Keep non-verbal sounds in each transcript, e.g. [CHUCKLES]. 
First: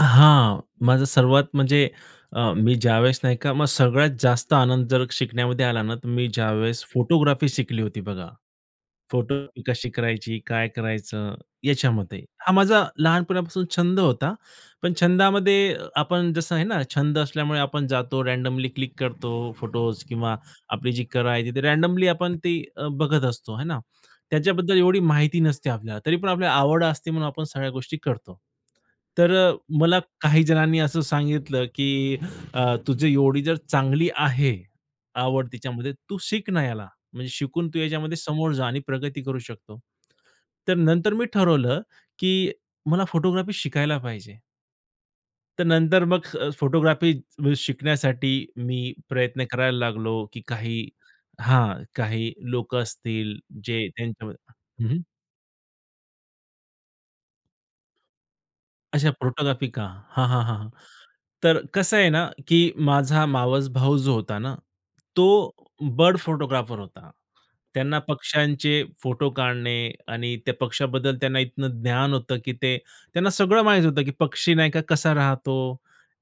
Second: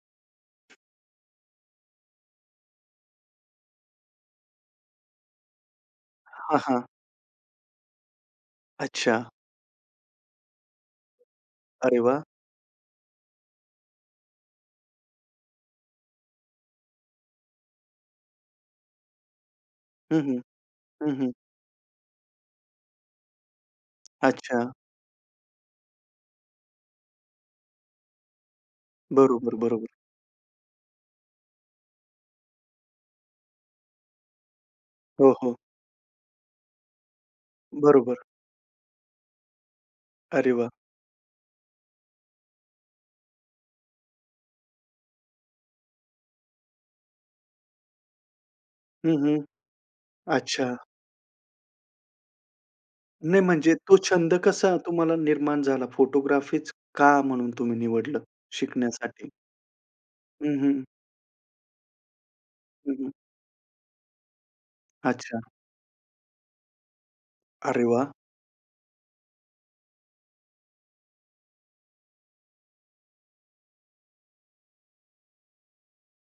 हां, माझा सर्वात म्हणजे अ, मी ज्यावेळेस नाही का मग सगळ्यात जास्त आनंद जर शिकण्यामध्ये आला ना, तर मी हां, ज्यावेळेस हां. फोटोग्राफी शिकली होती बघा. अच्छा. फोटो कशी करायची, काय करायचं अरे याच्यामध्ये. वाह! हा माझा लहानपणापासून छंद होता. पण छंदामध्ये आपण जसं आहे ना, छंद असल्यामुळे आपण जातो, रँडमली क्लिक करतो फोटोस हं, किंवा हं. आपली जी हं, कला हं. आहे ती रँडमली आपण ती बघत असतो हे ना? अच्छा. त्याच्याबद्दल एवढी माहिती नसते आपल्याला. तरी पण आपल्याला आवड असते म्हणून आपण सगळ्या गोष्टी करतो. तर अ, बरोबर, बरोबर. मला काही जणांनी असं सांगितलं की अ, तुझी एवढी जर चांगली आहे हो, आवड हो. तिच्यामध्ये, तू शिक ना याला. म्हणजे शिकून तू याच्यामध्ये बरोबर. समोर जा आणि प्रगती करू शकतो. अरे वाह! तर नंतर मी ठरवलं की मला फोटोग्राफी शिकायला पाहिजे. तर नंतर मग अ, फोटोग्राफी म्हणजे शिकण्यासाठी मी हं, प्रयत्न हं. करायला लागलो की अच्छा. काही हां, काही लोकं असतील नाही म्हणजे जे तो त्यांच्या छंद कसा हं, हं. तुम्हाला निर्माण झाला? फोटोग्राफीच का म्हणून तुम्ही निवडलं अच्छा. शिकण्यासाठी? फोटोग्राफी का? हां, हां, हं, हां. हं. तर कसं आहे ना की हं, हं. माझा मावस भाऊ जो होता ना तो अच्छा. बर्ड फोटोग्राफर होता. अरे त्यांना वाह! पक्ष्यांचे फोटो काढणे आणि त्या पक्षाबद्दल त्यांना इतकं ज्ञान होतं की ते त्यांना सगळं माहीत होतं. की पक्षी नाही का कसा राहतो.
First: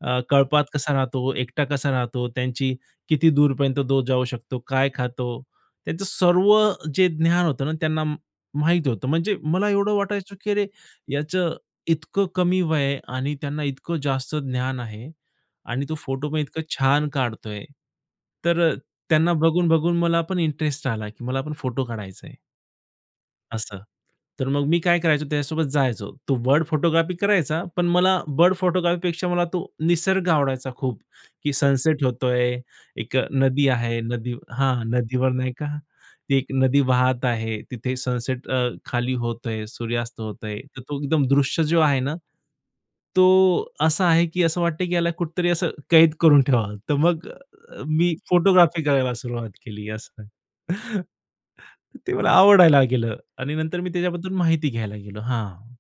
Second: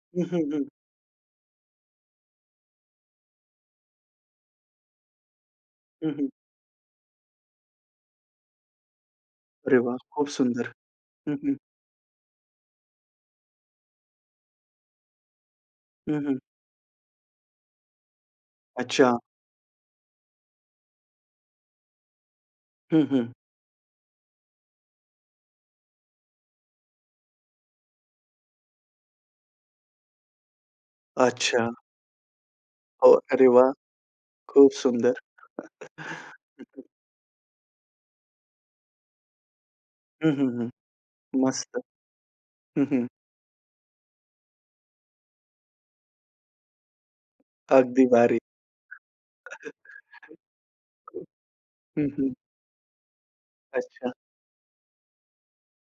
अ, हं, हं, कळपात हं. कसा राहतो. एकटा कसा राहतो. त्यांची किती दूरपर्यंत तो जाऊ शकतो, काय खातो? त्याचं हं, हं. सर्व जे ज्ञान होतं ना त्यांना माहीत होतं. म्हणजे मला अरे एवढं वाह! खूप वाटायचं की अरे, सुंदर. हं, हं. याचं इतकं कमी वय आहे आणि त्यांना इतकं जास्त ज्ञान आहे आणि तो हं, फोटो हं. पण इतकं छान काढतोय, तर अ, अच्छा. त्यांना बघून-बघून मला पण इंटरेस्ट आला की मला पण फोटो काढायचा आहे. हं, हं. असं. तर मग मी काय करायचो? त्याच्यासोबत जायचो. तो बर्ड फोटोग्राफी करायचा. पण मला बर्ड फोटोग्राफीपेक्षा मला तो निसर्ग आवडायचा खूप. की अच्छा. सनसेट होतोय, हो, एक अ, अरे नदी वाह! आहे. नदी खूप हां, सुंदर. नदीवर नाही का, ती एक नदी [CHUCKLES] वाहत आहे. तिथे सनसेट अ, खाली होतोय, सूर्यास्त हं, हं, होतोय. हं. तर तो एकदम दृश्य मस्त. जो आहे ना, हं, हं. तो असा आहे की असं वाटतं की ह्याला कुठेतरी असं कैद करून ठेवावं. तर मग अगदी मी भारी. फोटोग्राफी करायला सुरुवात केली असं. [CHUCKLES] हं, ते मला हं. आवडायला लागलं आणि नंतर मी अच्छा. त्याच्याबद्दल माहिती घ्यायला गेलो. हां.